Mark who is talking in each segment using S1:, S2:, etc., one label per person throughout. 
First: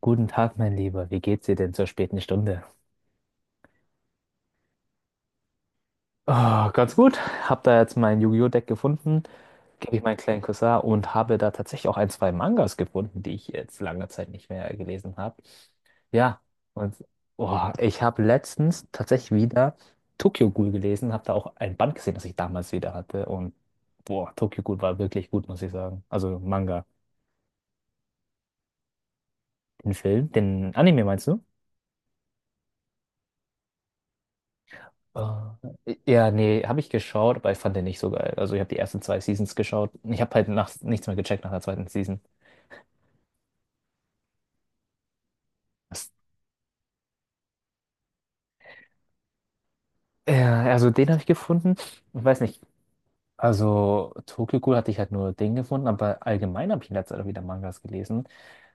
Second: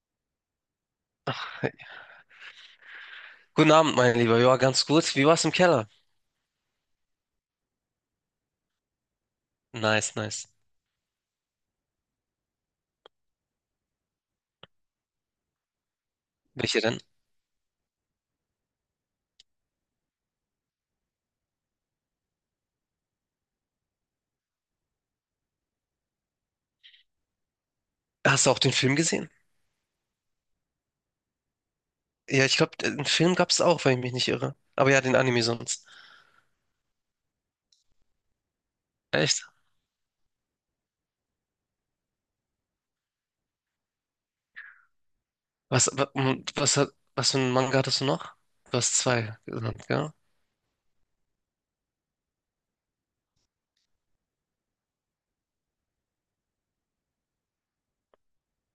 S1: Guten Tag, mein Lieber. Wie geht's dir denn zur späten Stunde?
S2: Guten Abend, mein Lieber. Ja, ganz gut. Wie war's im Keller?
S1: Oh, ganz gut. Hab da jetzt mein Yu-Gi-Oh! Deck gefunden, gebe ich
S2: Nice,
S1: meinen kleinen
S2: nice.
S1: Cousin und habe da tatsächlich auch ein, zwei Mangas gefunden, die ich jetzt lange Zeit nicht mehr gelesen habe. Ja,
S2: Welche
S1: und
S2: denn?
S1: oh, ich habe letztens tatsächlich wieder Tokyo Ghoul gelesen, habe da auch ein Band gesehen, das ich damals wieder hatte. Und boah, Tokyo Ghoul war wirklich gut, muss ich sagen. Also Manga.
S2: Hast du auch den Film gesehen?
S1: Den Film, den Anime meinst du?
S2: Ja, ich glaube, den Film gab's auch, wenn ich mich nicht irre. Aber ja, den Anime
S1: Ah.
S2: sonst.
S1: Ja, nee, habe ich geschaut, aber ich fand den nicht so geil. Also ich habe die ersten zwei
S2: Echt?
S1: Seasons geschaut. Ich habe halt nach, nichts mehr gecheckt nach der zweiten Season.
S2: Was,
S1: Das-
S2: wa- und was, hat- was für einen Manga hattest du noch? Du hast zwei genannt, gell?
S1: Ja, also den habe ich gefunden. Ich weiß nicht. Also Tokyo Ghoul hatte ich halt nur den gefunden, aber allgemein habe ich in letzter Zeit auch wieder Mangas gelesen.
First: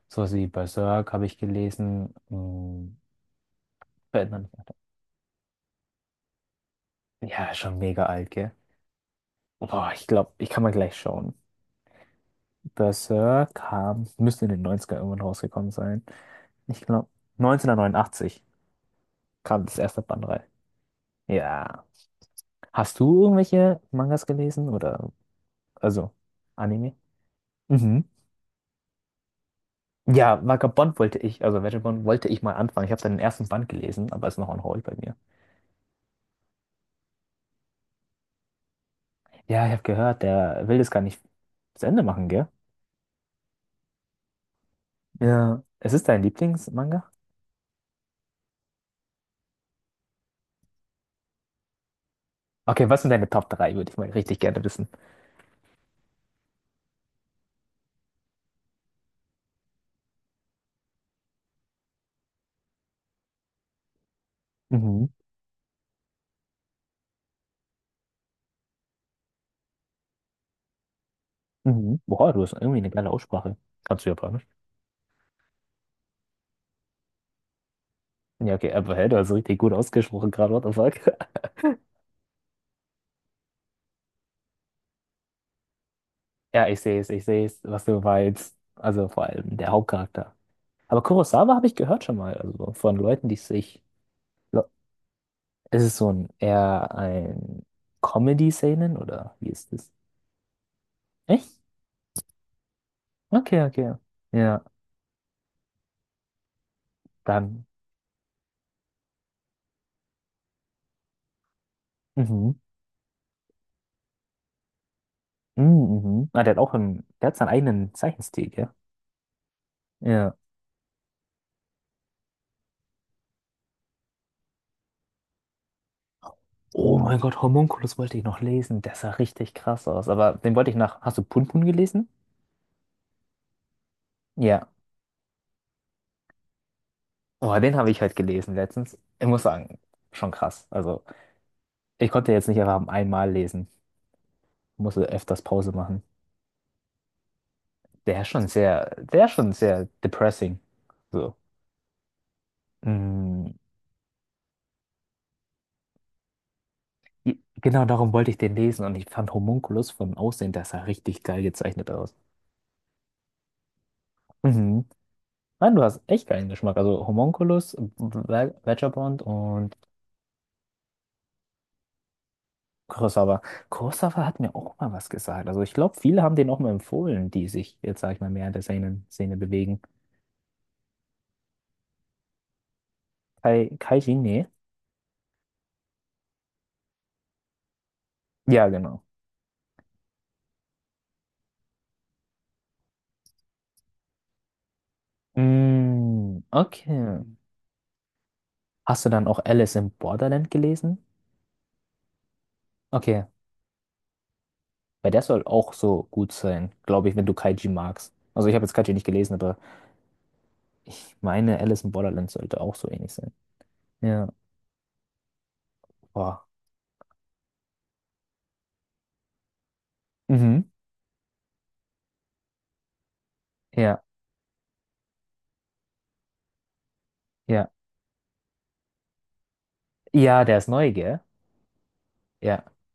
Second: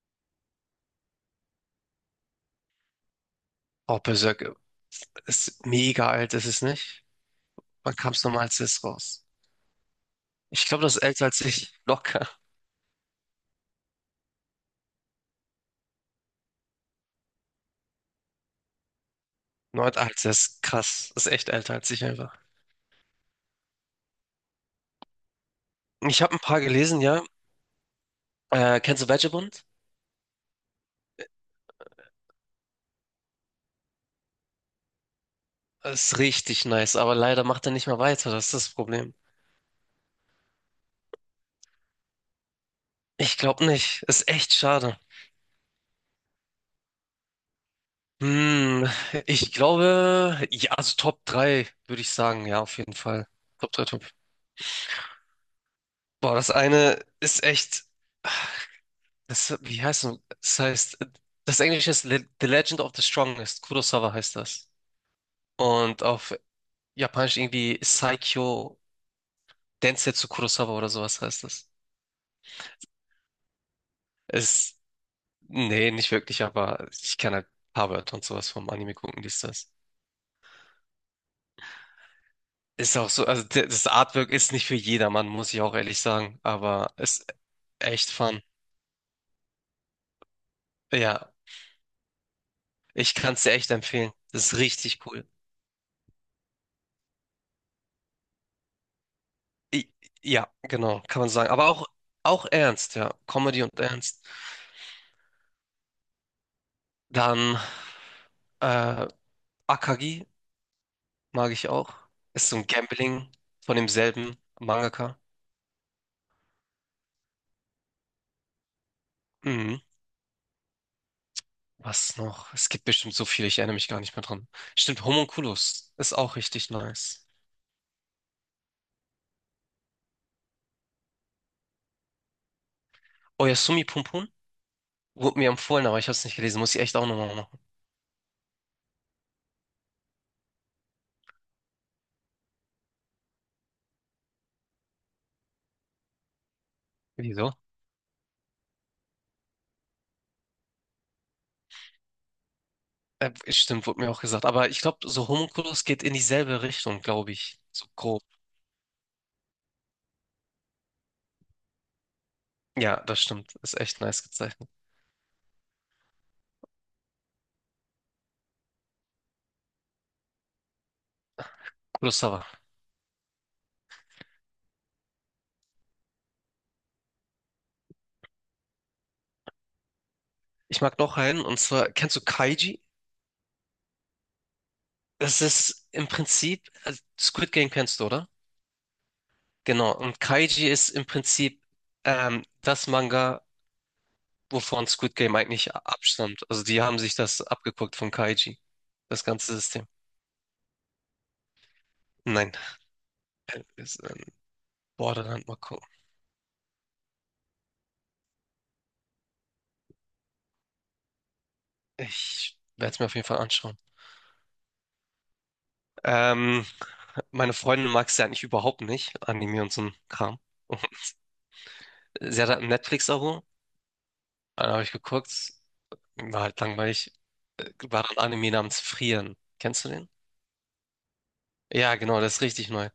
S1: Sowas wie Berserk habe ich gelesen. Hm,
S2: Oh,
S1: verändert
S2: Berserk
S1: mich weiter.
S2: ist mega alt, ist es nicht?
S1: Ja, schon
S2: Wann
S1: mega
S2: kam's
S1: alt,
S2: nochmal
S1: gell?
S2: als es raus?
S1: Boah, ich glaube, ich kann
S2: Ich
S1: mal
S2: glaube,
S1: gleich
S2: das ist älter
S1: schauen.
S2: als ich. Locker.
S1: Berserk kam, müsste in den Neunzigern irgendwann rausgekommen sein. Ich glaube, 1989 kam das
S2: Neun
S1: erste
S2: alt,
S1: Band.
S2: das ist krass. Das ist echt älter
S1: Ja.
S2: als ich einfach.
S1: Hast du irgendwelche Mangas gelesen oder also
S2: Ich habe ein paar
S1: Anime?
S2: gelesen, ja.
S1: Mhm.
S2: Kennst du Vagabond?
S1: Ja, Vagabond wollte ich, also Vagabond wollte ich mal anfangen. Ich habe seinen ersten Band gelesen, aber ist noch on hold bei mir.
S2: Ist richtig nice, aber leider macht er nicht mehr weiter, das ist das Problem.
S1: Ja, ich habe gehört, der will das gar nicht zu Ende machen, gell?
S2: Ich glaube nicht. Ist echt schade.
S1: Ja. Es ist dein Lieblingsmanga?
S2: Hm, ich glaube, ja, also Top 3 würde ich sagen, ja, auf
S1: Okay,
S2: jeden
S1: was sind
S2: Fall.
S1: deine Top
S2: Top
S1: drei?
S2: 3,
S1: Würde ich
S2: Top.
S1: mal richtig gerne wissen.
S2: Boah, das eine ist echt, das, wie heißt es? Das heißt, das Englische ist Le The Legend of the Strongest. Kurosawa heißt das.
S1: Mhm.
S2: Und auf Japanisch irgendwie Saikyo Densetsu Kurosawa oder sowas heißt das.
S1: Mhm. Boah, du hast irgendwie eine geile Aussprache. Kannst du Japanisch?
S2: Es, Nee, nicht wirklich, aber ich kann halt ein paar Wörter und sowas
S1: Ja,
S2: vom
S1: okay,
S2: Anime
S1: aber hey, du
S2: gucken,
S1: hast
S2: dies,
S1: richtig gut
S2: das.
S1: ausgesprochen gerade, what the fuck?
S2: Ist auch so, also das Artwork ist nicht für jedermann, muss ich auch ehrlich sagen,
S1: Ja,
S2: aber
S1: ich
S2: ist
S1: sehe es, was du
S2: echt fun.
S1: meinst. Also vor allem der Hauptcharakter. Aber
S2: Ja,
S1: Kurosawa habe ich gehört schon mal, also von
S2: ich
S1: Leuten,
S2: kann
S1: die
S2: es dir echt
S1: sich.
S2: empfehlen. Das ist
S1: Le-
S2: richtig cool.
S1: Ist es so ein eher ein Comedy-Seinen oder wie ist
S2: I
S1: es?
S2: ja, genau, kann man sagen.
S1: Echt?
S2: Aber auch ernst, ja.
S1: Okay,
S2: Comedy und
S1: okay.
S2: ernst.
S1: Ja,
S2: Dann
S1: dann.
S2: äh, Akagi mag ich auch. Ist
S1: Mhm.
S2: so ein Gambling von demselben Mangaka.
S1: Mhm. Mhm. Ah, der hat auch einen, der hat seinen eigenen Zeichenstil, gell?
S2: Mhm.
S1: Ja.
S2: Was noch? Es gibt bestimmt so viele, ich erinnere mich gar nicht mehr dran. Stimmt, Homunculus ist auch richtig
S1: Oh mein
S2: nice.
S1: Gott, Homunculus wollte ich noch lesen. Der sah richtig krass aus. Aber den wollte ich nach. Hast du Punpun gelesen?
S2: Oyasumi Pum Pum?
S1: Ja.
S2: Wurde mir empfohlen, aber ich habe es nicht gelesen. Muss ich echt auch nochmal
S1: Oh,
S2: machen.
S1: den habe ich halt gelesen letztens. Ich muss sagen, schon krass. Also, ich konnte jetzt nicht einfach einmal lesen. Musste öfters Pause machen.
S2: Wieso?
S1: Der ist schon sehr, der ist schon sehr depressing. So. Mm,
S2: Stimmt, wurde mir auch gesagt. Aber ich glaube, so Homunculus geht in dieselbe Richtung, glaube ich.
S1: genau
S2: So
S1: darum
S2: grob.
S1: wollte ich den lesen und ich fand Homunculus vom Aussehen, der sah richtig geil gezeichnet aus.
S2: Ja, das stimmt. Ist echt nice gezeichnet.
S1: Mhm. Nein, du hast echt geilen Geschmack. Also Homunculus, Vagabond und
S2: Kurosawa.
S1: Kurosawa. Kurosawa hat mir auch mal was gesagt. Also ich glaube, viele haben den auch mal empfohlen, die sich jetzt, sag ich mal, mehr in der Seinen-Szene bewegen.
S2: Ich mag noch einen, und zwar, kennst du Kaiji?
S1: Kai, Kai Jinne?
S2: Das ist im Prinzip, also Squid Game kennst du, oder?
S1: Ja, genau.
S2: Genau. Und Kaiji ist im Prinzip das Manga, wovon Squid Game eigentlich abstammt.
S1: Mm,
S2: Also die haben sich
S1: okay.
S2: das abgeguckt von Kaiji.
S1: Hast du
S2: Das
S1: dann auch
S2: ganze
S1: Alice
S2: System.
S1: in Borderland gelesen?
S2: Nein,
S1: Okay.
S2: Äh, ist, ähm,
S1: Weil der soll
S2: Borderland mal
S1: auch
S2: gucken.
S1: so gut sein, glaube ich, wenn du Kaiji magst. Also ich habe jetzt Kaiji nicht gelesen, aber ich meine, Alice in Borderland
S2: Ich
S1: sollte auch so
S2: werde es mir
S1: ähnlich
S2: auf jeden
S1: sein.
S2: Fall anschauen.
S1: Ja. Boah.
S2: Ähm, meine Freundin mag es ja eigentlich überhaupt nicht, Anime und so ein Kram.
S1: Mhm.
S2: Sie hat halt ein Netflix-Abo,
S1: Ja,
S2: dann habe ich geguckt, war halt langweilig.
S1: ja.
S2: War ein Anime namens Frieren. Kennst du den?
S1: Ja, der ist neu, gell?
S2: Ja, genau, das ist
S1: Ja,
S2: richtig neu.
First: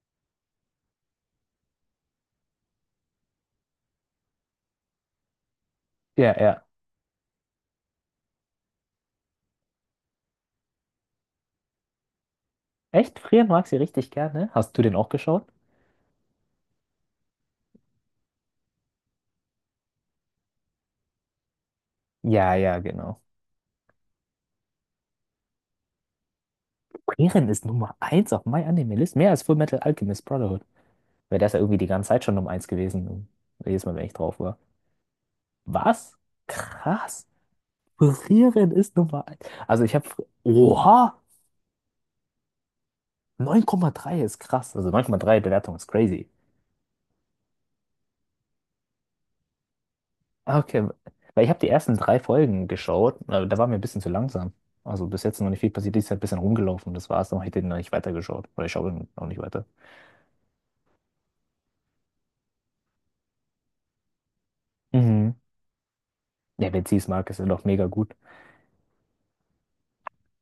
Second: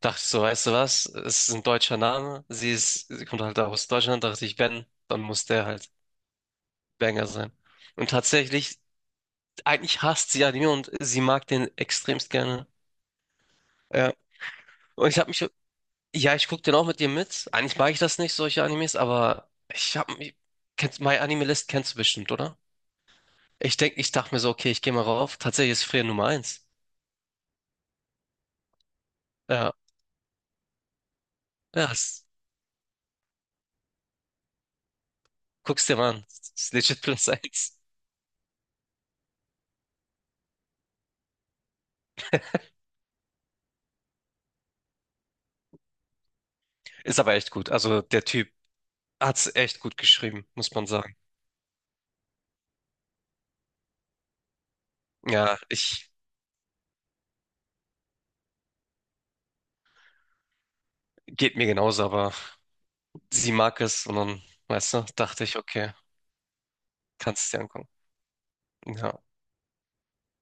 S2: Dachte ich so, weißt du was? Es ist ein deutscher Name. Sie kommt halt aus Deutschland. Dachte ich, wenn, dann muss der halt
S1: ja.
S2: Banger sein. Und tatsächlich, eigentlich hasst sie Anime und sie mag den extremst gerne.
S1: Echt? Frieren mag sie richtig
S2: Ja.
S1: gerne. Hast du den
S2: Und
S1: auch
S2: ich habe
S1: geschaut?
S2: mich Ja, ich guck den auch mit dir mit. Eigentlich mag ich das nicht, solche Animes, aber ich hab mich. My Anime List kennst du bestimmt,
S1: Ja,
S2: oder?
S1: ja, genau.
S2: Ich dachte mir so, okay, ich gehe mal rauf. Tatsächlich ist Frieren Nummer eins.
S1: Frieren ist Nummer eins auf My Anime List, mehr als Full
S2: Ja,
S1: Metal Alchemist Brotherhood. Weil der ist ja irgendwie die
S2: ja,
S1: ganze Zeit schon Nummer eins gewesen. Jedes Mal, wenn ich drauf war.
S2: guck's dir mal
S1: Was?
S2: an. Es ist legit
S1: Krass.
S2: Platz eins.
S1: Frieren ist Nummer eins. Also ich habe... Oha! 9,3 ist krass. Also 9,3 Bewertung ist crazy.
S2: Ist aber echt gut. Also der Typ hat's echt gut geschrieben,
S1: Ah,
S2: muss man
S1: okay,
S2: sagen.
S1: weil ich habe die ersten drei Folgen geschaut, da war mir ein bisschen zu langsam. Also bis jetzt noch
S2: Ja,
S1: nicht viel passiert, ist
S2: ich
S1: halt ein bisschen rumgelaufen, das war's, dann habe ich den noch nicht weitergeschaut. Oder ich schaue den noch nicht weiter.
S2: geht mir genauso, aber sie mag es und dann, weißt du,
S1: Mhm.
S2: dachte ich, okay,
S1: Ja, wenn sie es mag, ist
S2: kannst
S1: er
S2: es dir
S1: doch mega
S2: angucken.
S1: gut.
S2: Ja.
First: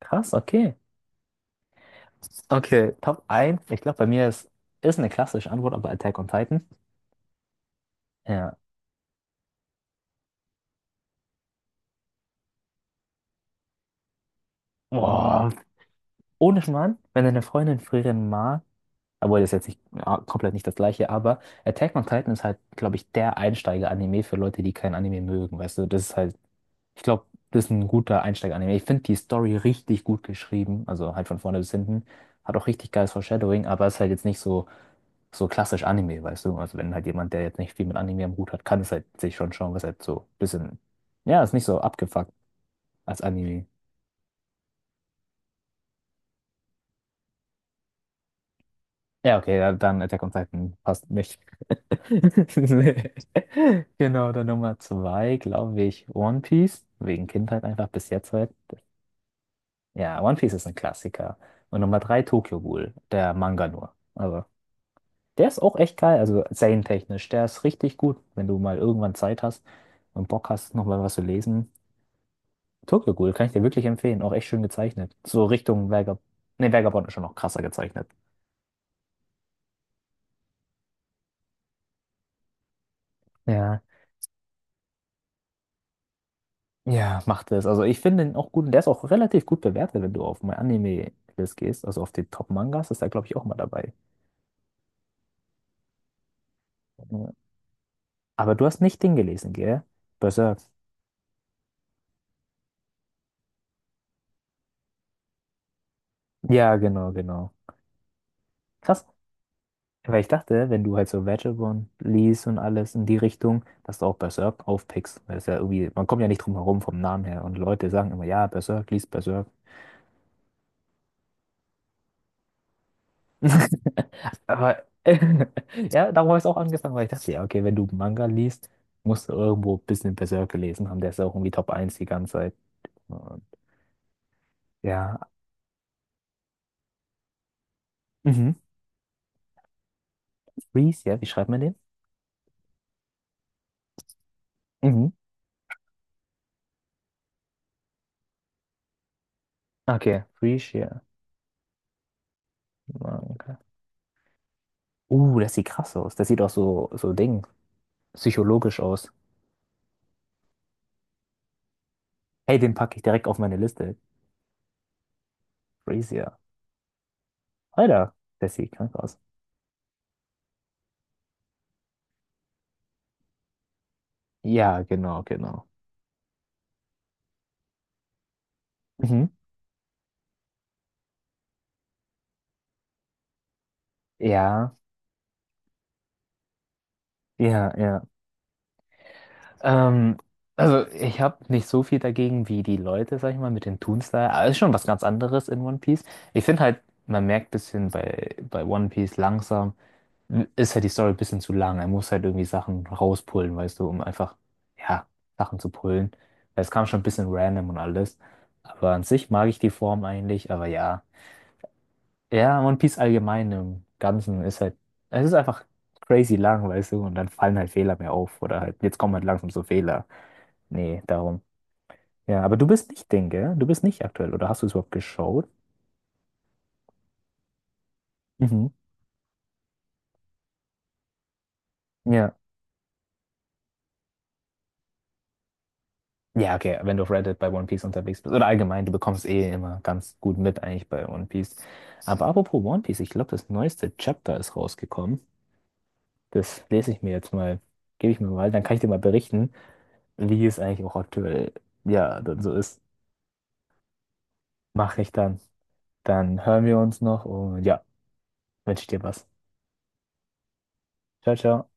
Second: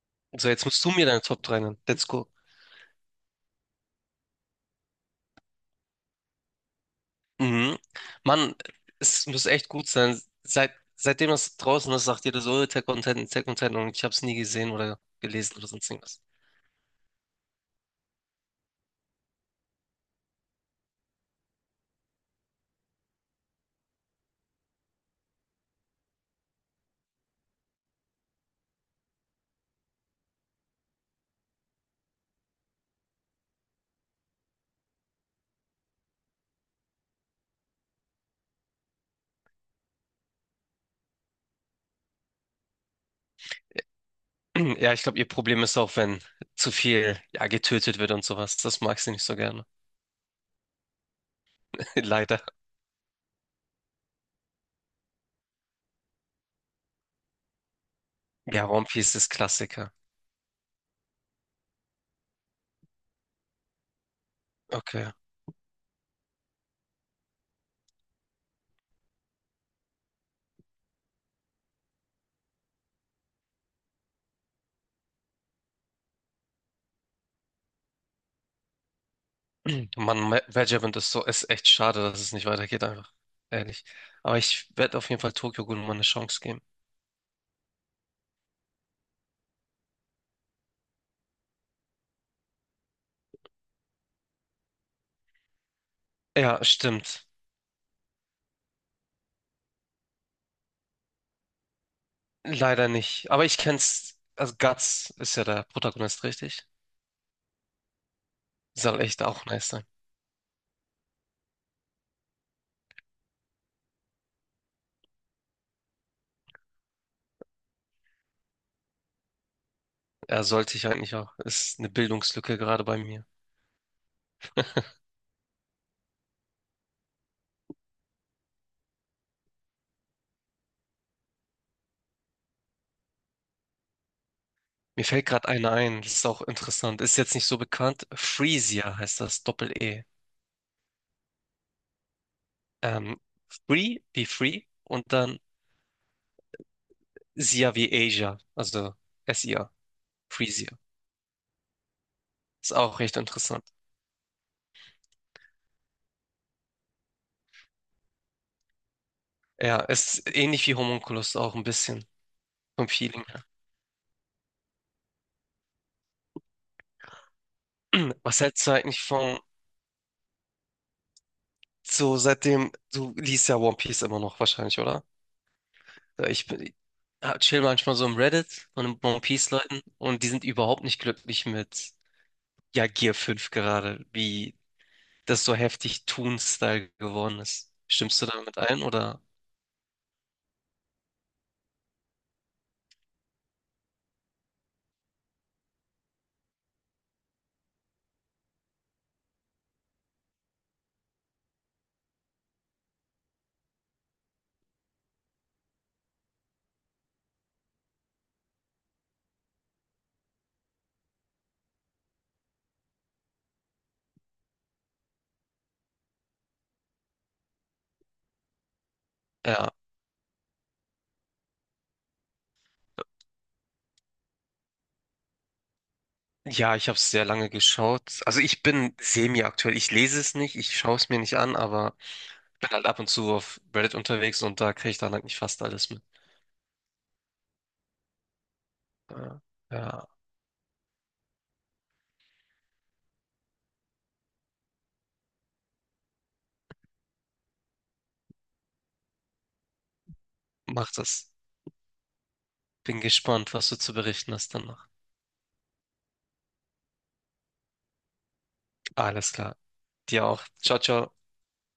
S1: Krass,
S2: So, jetzt
S1: okay.
S2: musst du mir deine Top 3 nennen. Let's go.
S1: Okay, Top eins. Ich glaube, bei mir ist, ist eine klassische Antwort, aber Attack on Titan.
S2: Mhm. Mann,
S1: Ja.
S2: es muss echt gut sein. Seitdem das draußen ist, sagt jeder so, "Oh, Tech Content, Tech Content und ich habe es nie gesehen oder
S1: Boah.
S2: gelesen oder sonst irgendwas.
S1: Ohne Schmarrn, wenn deine Freundin frieren mag, obwohl, das ist jetzt nicht ja, komplett nicht das gleiche, aber Attack on Titan ist halt, glaube ich, der Einsteiger-Anime für Leute, die kein Anime mögen. Weißt du, das ist halt, ich glaube, das ist ein guter Einsteiger-Anime. Ich finde die Story richtig gut geschrieben, also halt von vorne bis hinten. Hat auch richtig geiles Foreshadowing, aber ist halt jetzt nicht so, so klassisch Anime, weißt du? Also wenn halt jemand, der jetzt nicht viel mit Anime am Hut hat, kann es halt sich schon schauen, was halt so ein bisschen, ja, ist nicht so abgefuckt als Anime.
S2: Ja, ich glaube, ihr Problem ist auch, wenn zu viel ja, getötet wird und sowas. Das mag sie nicht so
S1: Ja, okay,
S2: gerne.
S1: ja, dann Attack on Titan passt nicht.
S2: Leider.
S1: Nee. Genau, dann Nummer zwei, glaube ich, One Piece. Wegen Kindheit einfach bis jetzt halt.
S2: Ja, One Piece ist Klassiker.
S1: Ja, One Piece ist ein Klassiker. Und Nummer drei, Tokyo Ghoul, der Manga nur. Also,
S2: Okay.
S1: der ist auch echt geil, also serientechnisch. Der ist richtig gut, wenn du mal irgendwann Zeit hast und Bock hast, nochmal was zu lesen. Tokyo Ghoul kann ich dir wirklich empfehlen, auch echt schön gezeichnet. So Richtung Vagab nee, Vagabond ist schon noch krasser gezeichnet.
S2: Mann, Vagabond ist echt schade, dass es nicht weitergeht, einfach.
S1: Ja.
S2: Ehrlich. Aber ich werde auf jeden Fall Tokyo Ghoul mal eine Chance geben.
S1: Ja, macht es. Also ich finde ihn auch gut und der ist auch relativ gut bewertet, wenn du auf My Anime-List gehst, also auf die Top-Mangas, ist er, glaube ich, auch mal dabei.
S2: Ja, stimmt.
S1: Ja. Aber du hast nicht den gelesen, gell? Berserk.
S2: Leider nicht. Aber ich kenn's. Also Guts ist ja der Protagonist, richtig?
S1: Ja, genau.
S2: Soll
S1: Krass.
S2: echt auch nice sein.
S1: Weil ich dachte, wenn du halt so Vagabond liest und alles in die Richtung, dass du auch Berserk aufpickst. Weil es ja irgendwie, man kommt ja nicht drum herum vom Namen her. Und Leute sagen immer, ja, Berserk, liest Berserk.
S2: Er sollte ich eigentlich auch. Ist eine Bildungslücke gerade bei mir.
S1: Aber ja, darum habe ich es auch angefangen, weil ich dachte, ja, okay, wenn du Manga liest, musst du irgendwo ein bisschen Berserk gelesen haben. Der ist ja auch irgendwie Top eins die ganze Zeit. Und
S2: Mir fällt
S1: ja.
S2: gerade einer ein. Das ist auch interessant. Ist jetzt nicht so bekannt.
S1: Mhm.
S2: Freesia heißt das. Doppel-E.
S1: Freeze, ja, wie schreibt man den?
S2: Ähm, Free wie Free
S1: Mhm.
S2: und dann Sia wie Asia. Also Sia.
S1: Okay, Freeze,
S2: Freesia.
S1: ja.
S2: Ist auch recht
S1: Manga.
S2: interessant.
S1: Das sieht krass aus. Das sieht auch so, so Ding, psychologisch aus.
S2: Ja, ist ähnlich wie Homunculus auch ein bisschen
S1: Hey, den
S2: vom
S1: packe ich
S2: Feeling
S1: direkt auf
S2: her.
S1: meine Liste. Freeze, ja. Alter,
S2: Was
S1: das
S2: hältst
S1: sieht
S2: du
S1: krank
S2: eigentlich
S1: aus.
S2: von So, seitdem, du liest ja One Piece immer noch wahrscheinlich,
S1: Ja,
S2: oder?
S1: genau, genau.
S2: Ja, Ich bin, ja, chill manchmal so im Reddit von den One
S1: Mhm.
S2: Piece-Leuten und die sind überhaupt nicht glücklich mit, ja, Gear fünf gerade, wie
S1: Ja,
S2: das so heftig Toon-Style geworden
S1: ja,
S2: ist.
S1: ja.
S2: Stimmst du damit ein, oder?
S1: Ähm, also ich habe nicht so viel dagegen wie die Leute, sag ich mal, mit den Toon-Style. Aber es ist schon was ganz anderes in One Piece. Ich finde halt, man merkt ein bisschen bei One Piece langsam, ist halt die Story ein bisschen zu lang. Er muss halt irgendwie Sachen rauspullen, weißt du, um einfach, ja, Sachen zu pullen. Weil es kam schon ein bisschen random und alles. Aber an sich mag ich die Form eigentlich, aber ja. Ja, One Piece allgemein im Ganzen ist halt, es ist einfach crazy lang, weißt du, und dann fallen halt Fehler mehr auf. Oder halt, jetzt kommen halt langsam so
S2: Ja,
S1: Fehler. Nee, darum. Ja, aber du bist nicht Ding, gell? Du bist nicht aktuell, oder hast du es überhaupt geschaut?
S2: ja, ich habe es sehr lange geschaut. Also ich
S1: Mhm.
S2: bin semi-aktuell. Ich lese es nicht, ich schaue es mir nicht an, aber
S1: Ja.
S2: bin halt ab und zu auf Reddit unterwegs und da kriege ich dann halt nicht fast alles mit.
S1: Ja, okay, wenn du auf Reddit bei One Piece unterwegs bist. Oder allgemein, du bekommst
S2: Ja,
S1: eh immer
S2: ja,
S1: ganz gut mit eigentlich bei One Piece. Aber apropos One Piece, ich glaube, das neueste Chapter ist rausgekommen. Das lese ich mir jetzt mal, gebe ich mir mal, dann kann ich dir mal berichten, wie es eigentlich
S2: mach
S1: auch
S2: das.
S1: aktuell, ja, dann so ist.
S2: Bin gespannt, was du zu berichten hast dann.
S1: Mach ich dann. Dann hören wir uns noch und ja, wünsche ich dir was.
S2: Alles klar. Dir auch. Ciao, ciao.
S1: Ciao, ciao.